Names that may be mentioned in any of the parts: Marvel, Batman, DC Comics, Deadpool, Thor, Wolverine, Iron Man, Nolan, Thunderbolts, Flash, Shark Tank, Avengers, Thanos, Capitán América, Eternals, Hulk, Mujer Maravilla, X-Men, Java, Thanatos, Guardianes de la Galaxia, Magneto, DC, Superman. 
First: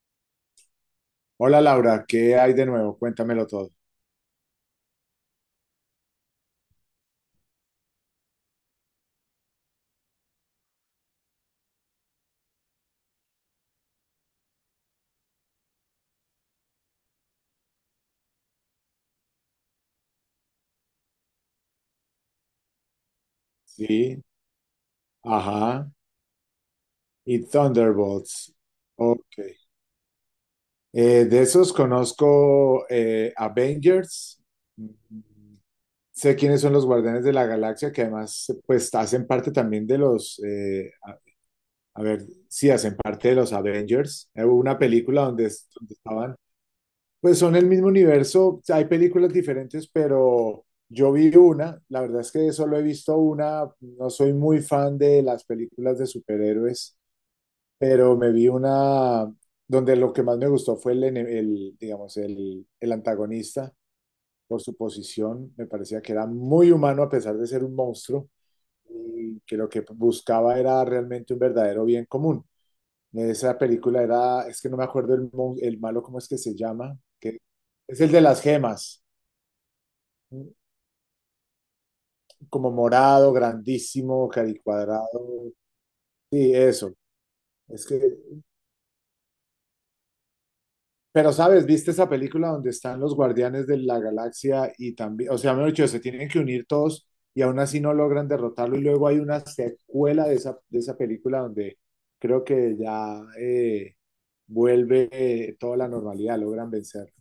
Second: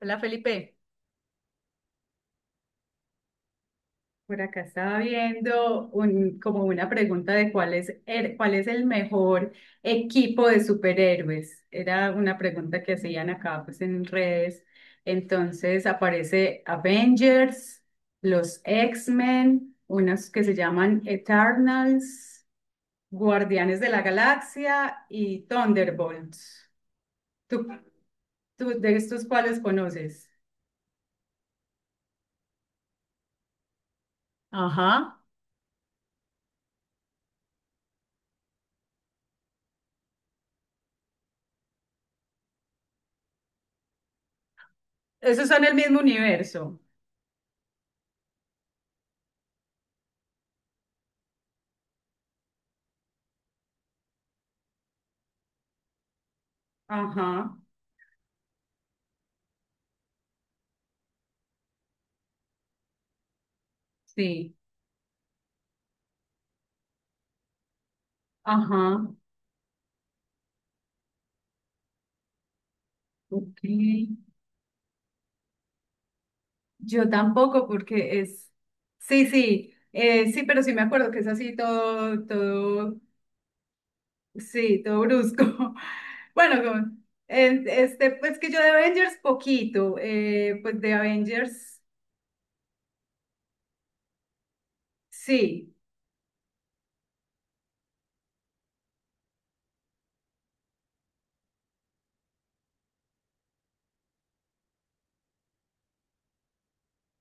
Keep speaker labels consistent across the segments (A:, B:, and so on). A: Hola, Felipe.
B: Hola Laura, ¿qué hay de nuevo? Cuéntamelo todo.
A: Por acá estaba viendo como una pregunta de cuál es el mejor equipo de superhéroes. Era una pregunta que hacían acá pues en redes. Entonces aparece Avengers, los X-Men, unos que se llaman Eternals, Guardianes de la
B: Sí,
A: Galaxia y
B: ajá.
A: Thunderbolts.
B: Y
A: ¿Tú,
B: Thunderbolts.
A: tú de estos
B: Ok.
A: cuáles conoces?
B: De esos conozco Avengers.
A: Ajá.
B: Mm, sé quiénes son los Guardianes de la Galaxia, que además pues hacen parte también a ver, sí, hacen parte de los Avengers. Hubo una película
A: Esos son el
B: donde
A: mismo
B: estaban.
A: universo.
B: Pues son el mismo universo, hay películas diferentes, pero yo vi una, la verdad es que solo he visto una, no soy muy fan de las películas de superhéroes,
A: Ajá.
B: pero me vi una donde lo que más me gustó fue el, digamos, el antagonista,
A: Sí,
B: por su posición. Me parecía que era muy humano a pesar de ser un monstruo
A: ajá,
B: y que lo que buscaba era realmente un verdadero bien común. Esa
A: ok.
B: película era, es que no me acuerdo el malo, ¿cómo es que se llama?
A: Yo
B: Que
A: tampoco
B: es el
A: porque
B: de las gemas,
A: sí, sí, pero sí me acuerdo que es así
B: como
A: todo,
B: morado, grandísimo,
A: sí, todo brusco.
B: caricuadrado. Sí,
A: Bueno,
B: eso. Es que,
A: pues que yo de Avengers poquito, pues de
B: pero sabes,
A: Avengers,
B: ¿viste esa película donde están los guardianes de la galaxia y también, o sea, mejor
A: sí.
B: dicho, se tienen que unir todos y aún así no logran derrotarlo, y luego hay una secuela de esa película donde creo que ya vuelve, toda la normalidad, logran vencer.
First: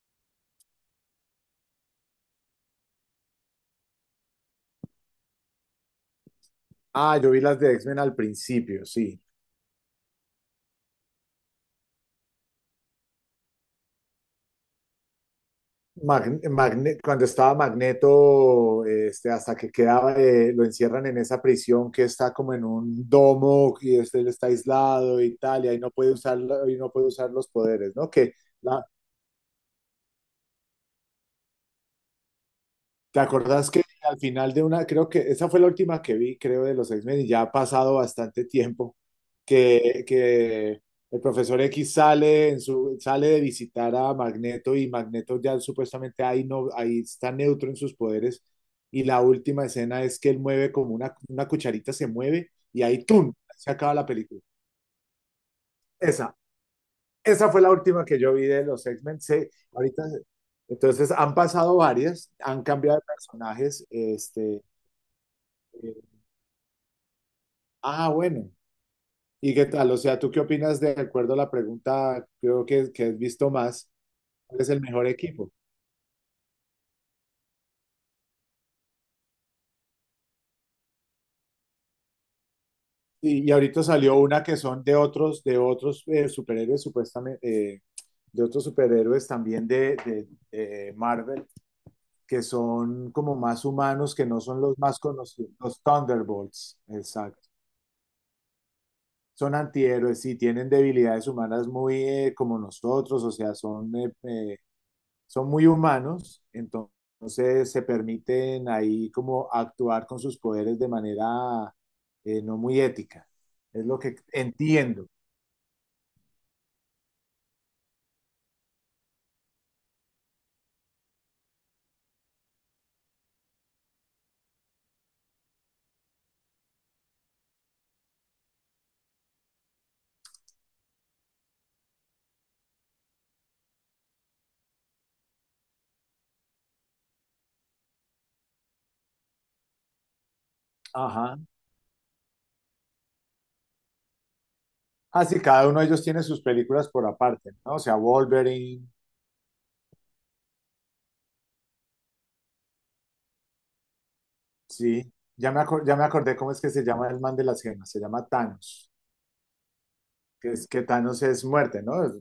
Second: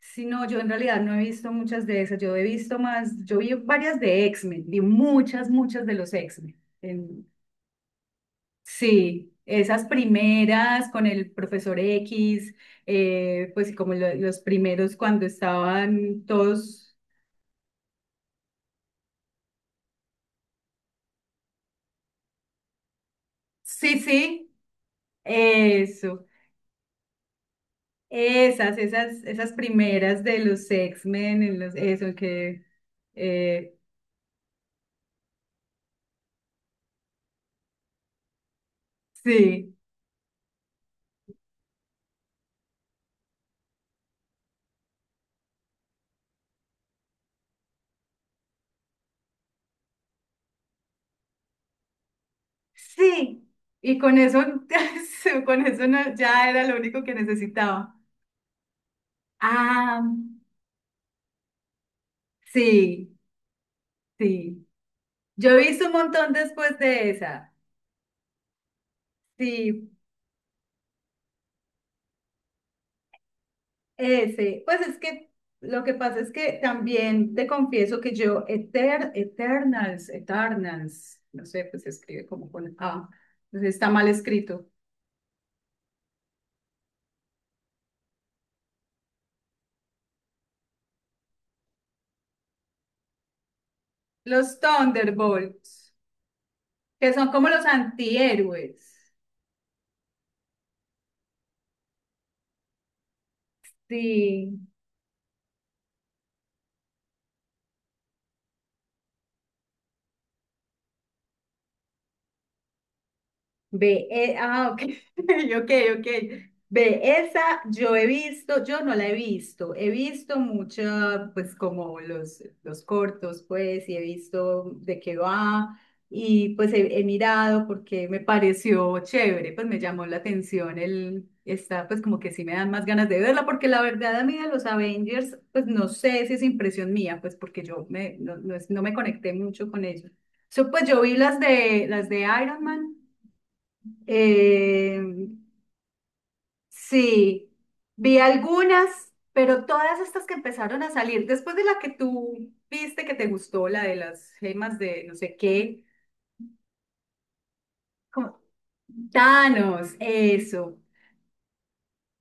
A: Sí, no, yo en realidad no he visto muchas de esas, yo he visto más, yo vi varias de X-Men, vi muchas de los X-Men.
B: Ah, yo vi las de X-Men al principio, sí.
A: Sí, esas primeras con el profesor X, pues sí, como los primeros cuando estaban todos,
B: Cuando estaba Magneto, este, hasta que quedaba, lo encierran en esa prisión que está como en un domo, y
A: sí,
B: este, él está
A: sí,
B: aislado y tal, y ahí no puede
A: eso,
B: usar, y no puede usar los poderes, ¿no? La,
A: esas primeras de los X-Men, en los, eso que,
B: ¿Te acordás
A: eh,
B: que al final de una, creo que esa fue la última que vi, creo, de los X-Men? Y ya ha pasado bastante tiempo,
A: sí,
B: que el profesor X sale, en su, sale de visitar a Magneto, y Magneto ya supuestamente ahí, no, ahí está neutro en sus poderes, y la última escena es que él mueve como una cucharita, se mueve, y ahí ¡tum!,
A: sí,
B: se acaba
A: y
B: la
A: con eso,
B: película.
A: con eso
B: Esa,
A: ya era lo único que
B: esa fue la
A: necesitaba.
B: última que yo vi de los X-Men. Se-
A: Ah,
B: ahorita, entonces han pasado varias, han cambiado de
A: sí,
B: personajes, este,
A: sí, yo he visto un
B: Eh,
A: montón después de esa,
B: ah, bueno. ¿Y qué
A: sí.
B: tal? O sea, ¿tú qué opinas? De acuerdo a la pregunta, creo que has visto más, ¿cuál
A: Ese,
B: es el
A: pues es
B: mejor
A: que
B: equipo?
A: lo que pasa es que también te confieso que Eternals, Eternals, no sé, pues se escribe como con A,
B: Y
A: entonces
B: ahorita
A: está mal
B: salió una que
A: escrito.
B: son de otros, de otros superhéroes, supuestamente, de otros superhéroes también de Marvel, que son como más humanos, que no
A: Los
B: son los más conocidos, los
A: Thunderbolts,
B: Thunderbolts,
A: que son como
B: exacto.
A: los antihéroes.
B: Son antihéroes, sí, tienen debilidades humanas muy como nosotros, o sea, son
A: Sí.
B: son muy humanos, entonces se permiten ahí como actuar con sus poderes de manera no muy ética. Es lo que
A: Ok,
B: entiendo.
A: ok, ok. Ve, esa yo he visto, yo no la he visto mucha, pues como los cortos, pues, y he visto de qué va, y pues he mirado porque me pareció chévere, pues me llamó la atención pues como que sí me dan más ganas de verla, porque la verdad a mí de los Avengers, pues no sé si es impresión mía, pues porque yo me, no, no, es- no me conecté mucho con ellos. So, pues yo vi
B: Ajá.
A: las de Iron Man. Eh,
B: Así cada uno de ellos tiene sus películas por
A: sí,
B: aparte, ¿no? O sea,
A: vi
B: Wolverine,
A: algunas, pero todas estas que empezaron a salir, después de la que tú viste que te gustó, la de las gemas de
B: sí.
A: no sé qué,
B: Ya me acordé cómo es que se llama el man de las gemas, se llama
A: como,
B: Thanos,
A: Thanos,
B: que es
A: eso.
B: que Thanos es muerte, ¿no? Es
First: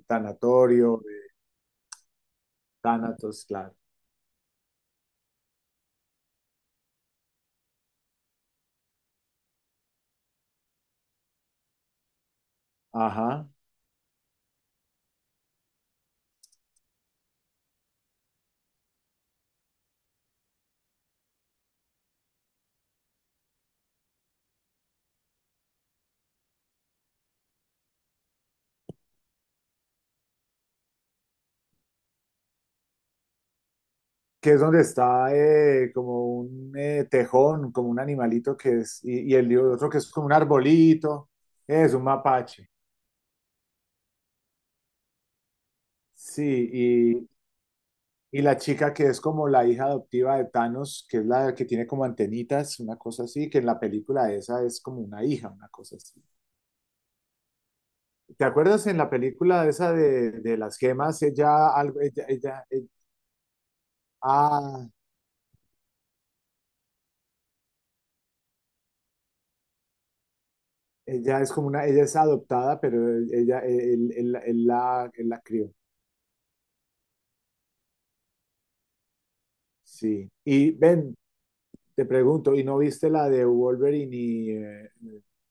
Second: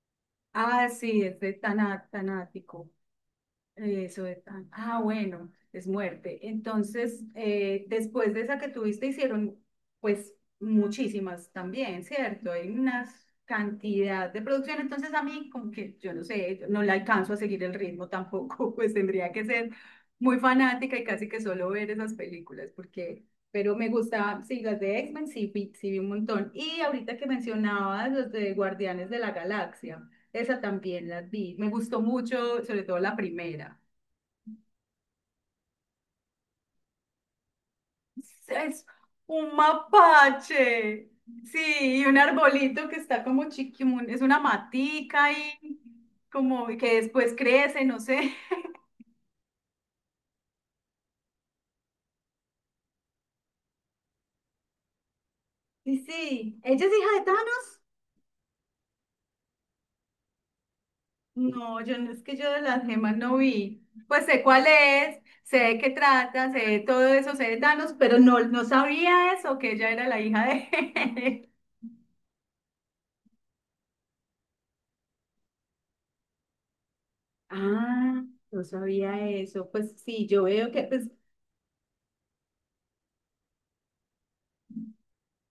A: Ah,
B: Tanatorio,
A: sí, es de Tanático.
B: Thanatos, claro.
A: Eso es. Bueno, es muerte. Entonces, después de esa que tuviste, hicieron pues muchísimas también, ¿cierto? Hay una
B: Ajá.
A: cantidad de producción. Entonces, a mí, como que yo no sé, no le alcanzo a seguir el ritmo tampoco. Pues tendría que ser muy fanática y casi que solo ver esas películas, porque, pero me gustaba, sí, las de X-Men sí, sí vi un montón. Y ahorita que mencionabas los de Guardianes de la Galaxia. Esa también la vi. Me gustó mucho, sobre todo la primera.
B: Que es donde está como un tejón, como un animalito que
A: Es
B: es, y el
A: un
B: de otro que es como un
A: mapache.
B: arbolito, es
A: Sí,
B: un
A: y un
B: mapache,
A: arbolito que está como chiquimun. Es una matica ahí, como
B: sí,
A: que después crece, no sé.
B: y la chica que es como la hija adoptiva de Thanos, que es la que tiene como antenitas, una cosa así, que en la película esa es como una hija, una cosa
A: Y
B: así.
A: sí, ¿ella es hija de Thanos?
B: ¿Te acuerdas en la película esa de las gemas? Ella,
A: No, yo
B: algo-
A: no es
B: ella,
A: que yo de
B: ella,
A: las gemas no vi. Pues sé cuál
B: Ah,
A: es, sé de qué trata, sé de todo eso, sé de Thanos, pero no, no sabía eso, que ella era la hija
B: ella
A: de
B: es como una, ella es adoptada, pero ella, él la crió.
A: Ah, no sabía eso. Pues sí,
B: Sí.
A: yo veo
B: Y
A: que pues,
B: ven, te pregunto, ¿y no viste la de Wolverine y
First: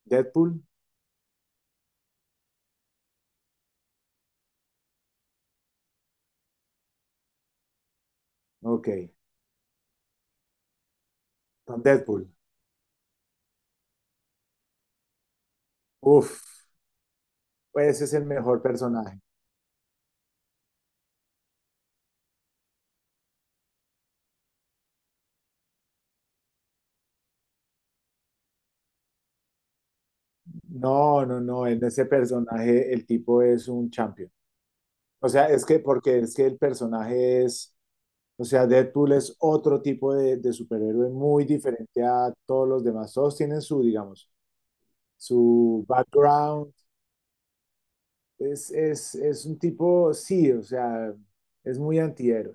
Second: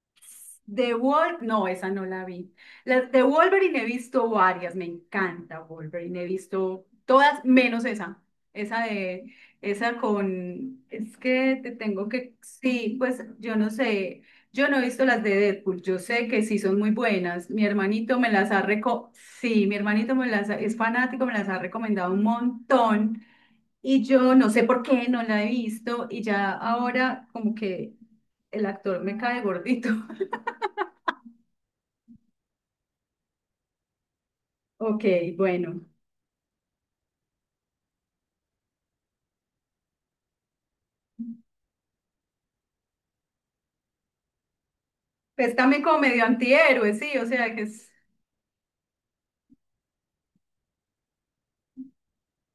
B: Deadpool?
A: The Wolf, no, esa no la vi. Las de Wolverine he visto varias, me encanta Wolverine, he visto todas menos esa. Esa
B: Ok,
A: de, esa con, es que te
B: con
A: tengo
B: Deadpool.
A: que, sí, pues yo no sé, yo no he visto las de Deadpool, yo sé
B: Uf,
A: que sí son muy buenas. Mi
B: pues ese es
A: hermanito
B: el
A: me las
B: mejor
A: ha reco,
B: personaje.
A: sí, mi hermanito es fanático, me las ha recomendado un montón. Y yo no sé por qué no la he visto y ya ahora como que el actor me cae gordito.
B: No, no, no, en ese personaje el tipo es un champion.
A: Ok,
B: O sea, es que
A: bueno.
B: porque es que el personaje es, o sea, Deadpool es otro tipo de superhéroe muy diferente a todos los demás. Todos tienen su, digamos,
A: Pues también
B: su
A: como medio
B: background.
A: antihéroe, sí, o sea que es...
B: Es un tipo, sí, o sea, es muy antihéroe.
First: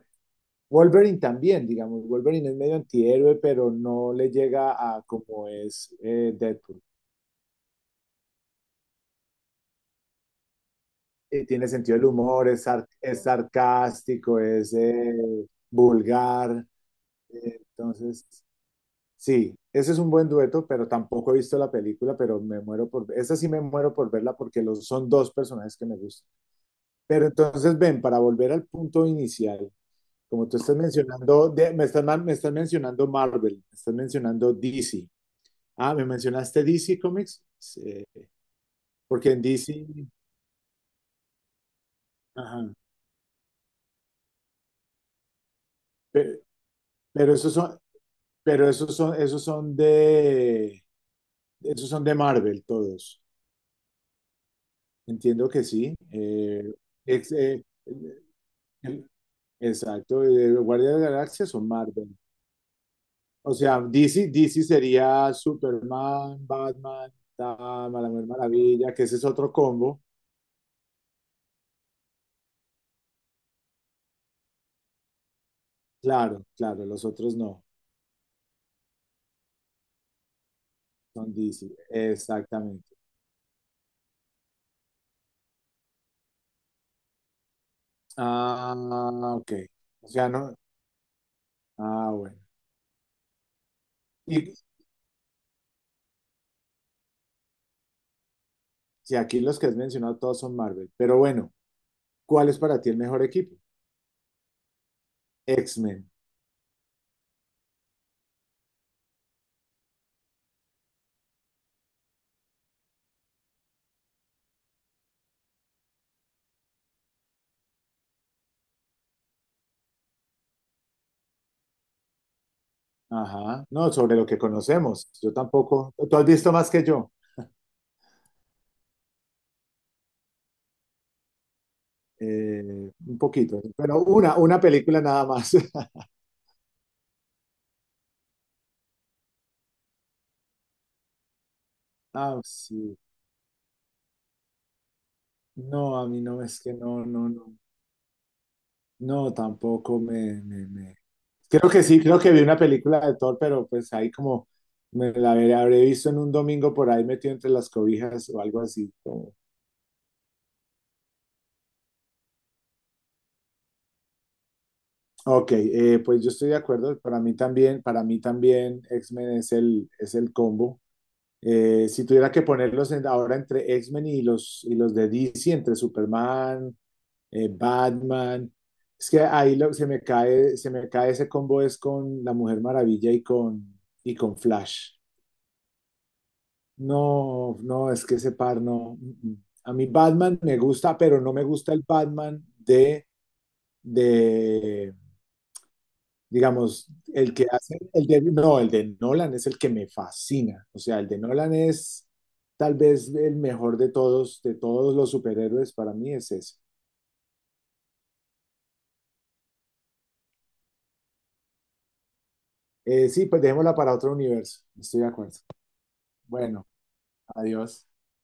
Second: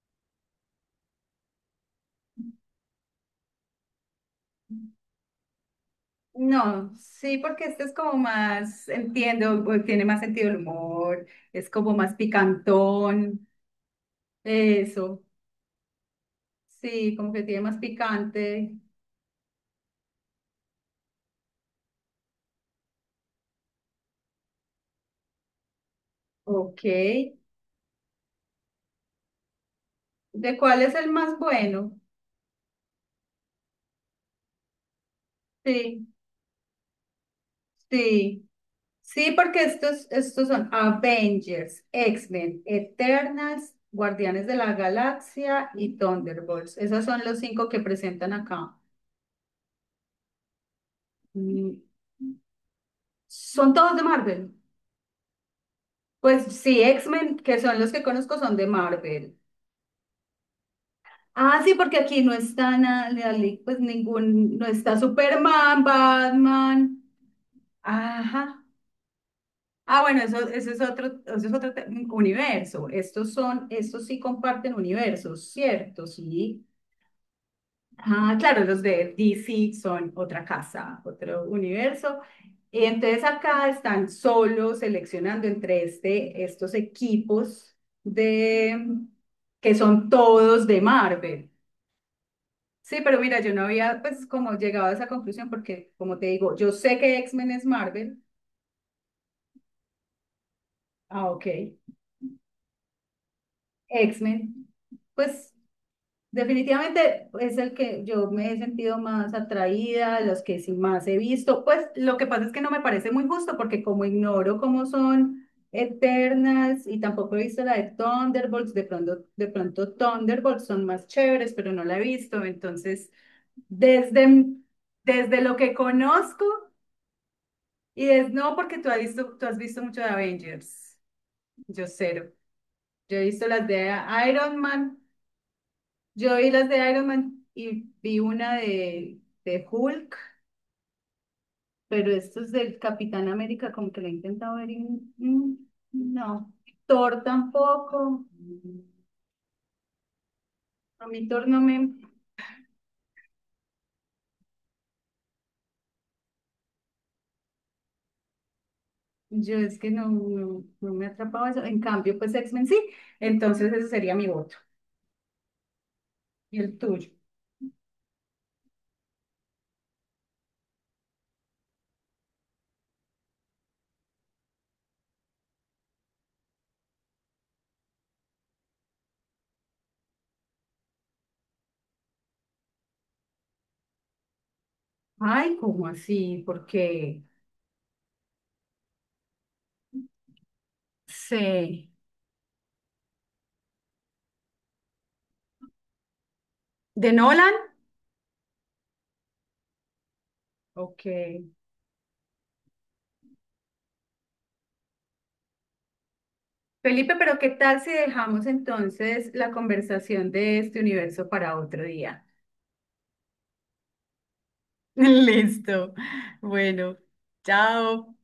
B: Wolverine también, digamos, Wolverine es medio antihéroe, pero no le llega a como es Deadpool.
A: No, sí, porque este es como más, entiendo, pues, tiene más sentido el humor,
B: Tiene
A: es como
B: sentido del
A: más
B: humor, es, es
A: picantón,
B: sarcástico, es
A: eso,
B: vulgar.
A: sí, como que
B: Eh,
A: tiene más
B: entonces,
A: picante.
B: sí, ese es un buen dueto, pero tampoco he visto la película, pero me muero por, esa sí me muero por verla porque los, son dos personajes que me gustan.
A: Ok,
B: Pero entonces, ven, para volver al punto inicial, como tú
A: ¿de
B: estás
A: cuál es el más
B: mencionando,
A: bueno?
B: me estás mencionando Marvel, me estás mencionando DC. Ah, me
A: Sí,
B: mencionaste DC Comics. Sí,
A: sí.
B: porque
A: Sí,
B: en
A: porque
B: DC,
A: estos son Avengers, X-Men,
B: ajá,
A: Eternals, Guardianes de la Galaxia y
B: pe-
A: Thunderbolts. Esos son
B: pero,
A: los cinco que presentan
B: pero
A: acá.
B: esos son, esos son
A: Mm,
B: esos son de Marvel todos.
A: ¿son todos de Marvel?
B: Entiendo que sí.
A: Pues sí,
B: Ex-
A: X-Men, que
B: eh,
A: son los que conozco, son de
B: el-
A: Marvel.
B: exacto, Guardias de la Galaxia
A: Ah,
B: son
A: sí, porque
B: Marvel.
A: aquí no está nada,
B: O
A: pues
B: sea, DC,
A: ningún,
B: DC
A: no está
B: sería
A: Superman,
B: Superman,
A: Batman.
B: Batman, Tama, la Mujer
A: Ajá.
B: Maravilla, que ese es otro combo.
A: Ah, bueno, eso es otro universo. Estos son, estos sí comparten universos, ¿cierto?
B: Claro,
A: Sí.
B: claro, los otros no,
A: Ah, claro, los de DC son otra casa,
B: son
A: otro
B: DC,
A: universo.
B: exactamente.
A: Y entonces acá están solo seleccionando entre estos equipos
B: Ah,
A: de
B: ok.
A: que
B: O
A: son
B: sea, no.
A: todos de Marvel.
B: Ah, bueno.
A: Sí, pero mira, yo no había pues
B: Y
A: como llegado a esa conclusión porque como te digo, yo sé que X-Men es Marvel.
B: si aquí los que has mencionado todos son Marvel, pero
A: Ah, ok.
B: bueno, ¿cuál es para ti el mejor equipo?
A: X-Men, pues
B: X-Men.
A: definitivamente es el que yo me he sentido más atraída, los que sí más he visto. Pues lo que pasa es que no me parece muy justo porque como ignoro cómo son Eternas y tampoco he visto la de Thunderbolts, de pronto Thunderbolts son más chéveres, pero no la he visto. Entonces,
B: Ajá. No, sobre lo que
A: desde,
B: conocemos. Yo
A: desde lo que
B: tampoco. Tú has
A: conozco
B: visto más que yo.
A: y es no porque tú has visto mucho de Avengers, yo cero. Yo
B: Un
A: he visto
B: poquito,
A: las de
B: pero
A: Iron
B: una
A: Man.
B: película nada más.
A: Yo vi las de Iron Man y vi una de Hulk, pero
B: Ah,
A: esto es del
B: sí.
A: Capitán América, como que la he intentado ver y mm,
B: No, a mí no
A: no.
B: es que no,
A: Thor
B: no, no.
A: tampoco.
B: No, tampoco
A: A mí Thor no
B: creo
A: me...
B: que sí, creo que vi una película de Thor, pero pues ahí como habré visto en un domingo por ahí metido entre las cobijas o algo así. Como-
A: Yo es que no me atrapaba eso. En cambio, pues X-Men sí. Entonces ese sería mi voto.
B: ok, pues yo estoy de
A: Y el
B: acuerdo.
A: tuyo.
B: Para mí también X-Men es el combo. Si tuviera que ponerlos en- ahora entre X-Men y los de DC, entre Superman, Batman, es que ahí lo- se me cae ese combo es con la Mujer Maravilla y con Flash.
A: Ay, ¿cómo así? Porque
B: No, no, es que ese par no. Mm, mm. A mí Batman me gusta, pero no me gusta el
A: sé.
B: Batman de, digamos,
A: ¿De
B: el que
A: Nolan?
B: hace, el de, no, el de Nolan es el que me fascina. O sea,
A: Ok.
B: el de Nolan es tal vez el mejor de todos los superhéroes, para mí es ese.
A: Felipe, pero ¿qué tal si dejamos entonces la conversación de este universo para otro día?
B: Sí, pues dejémosla para otro universo. Estoy de acuerdo.
A: Listo.
B: Bueno,
A: Bueno,
B: adiós.
A: chao.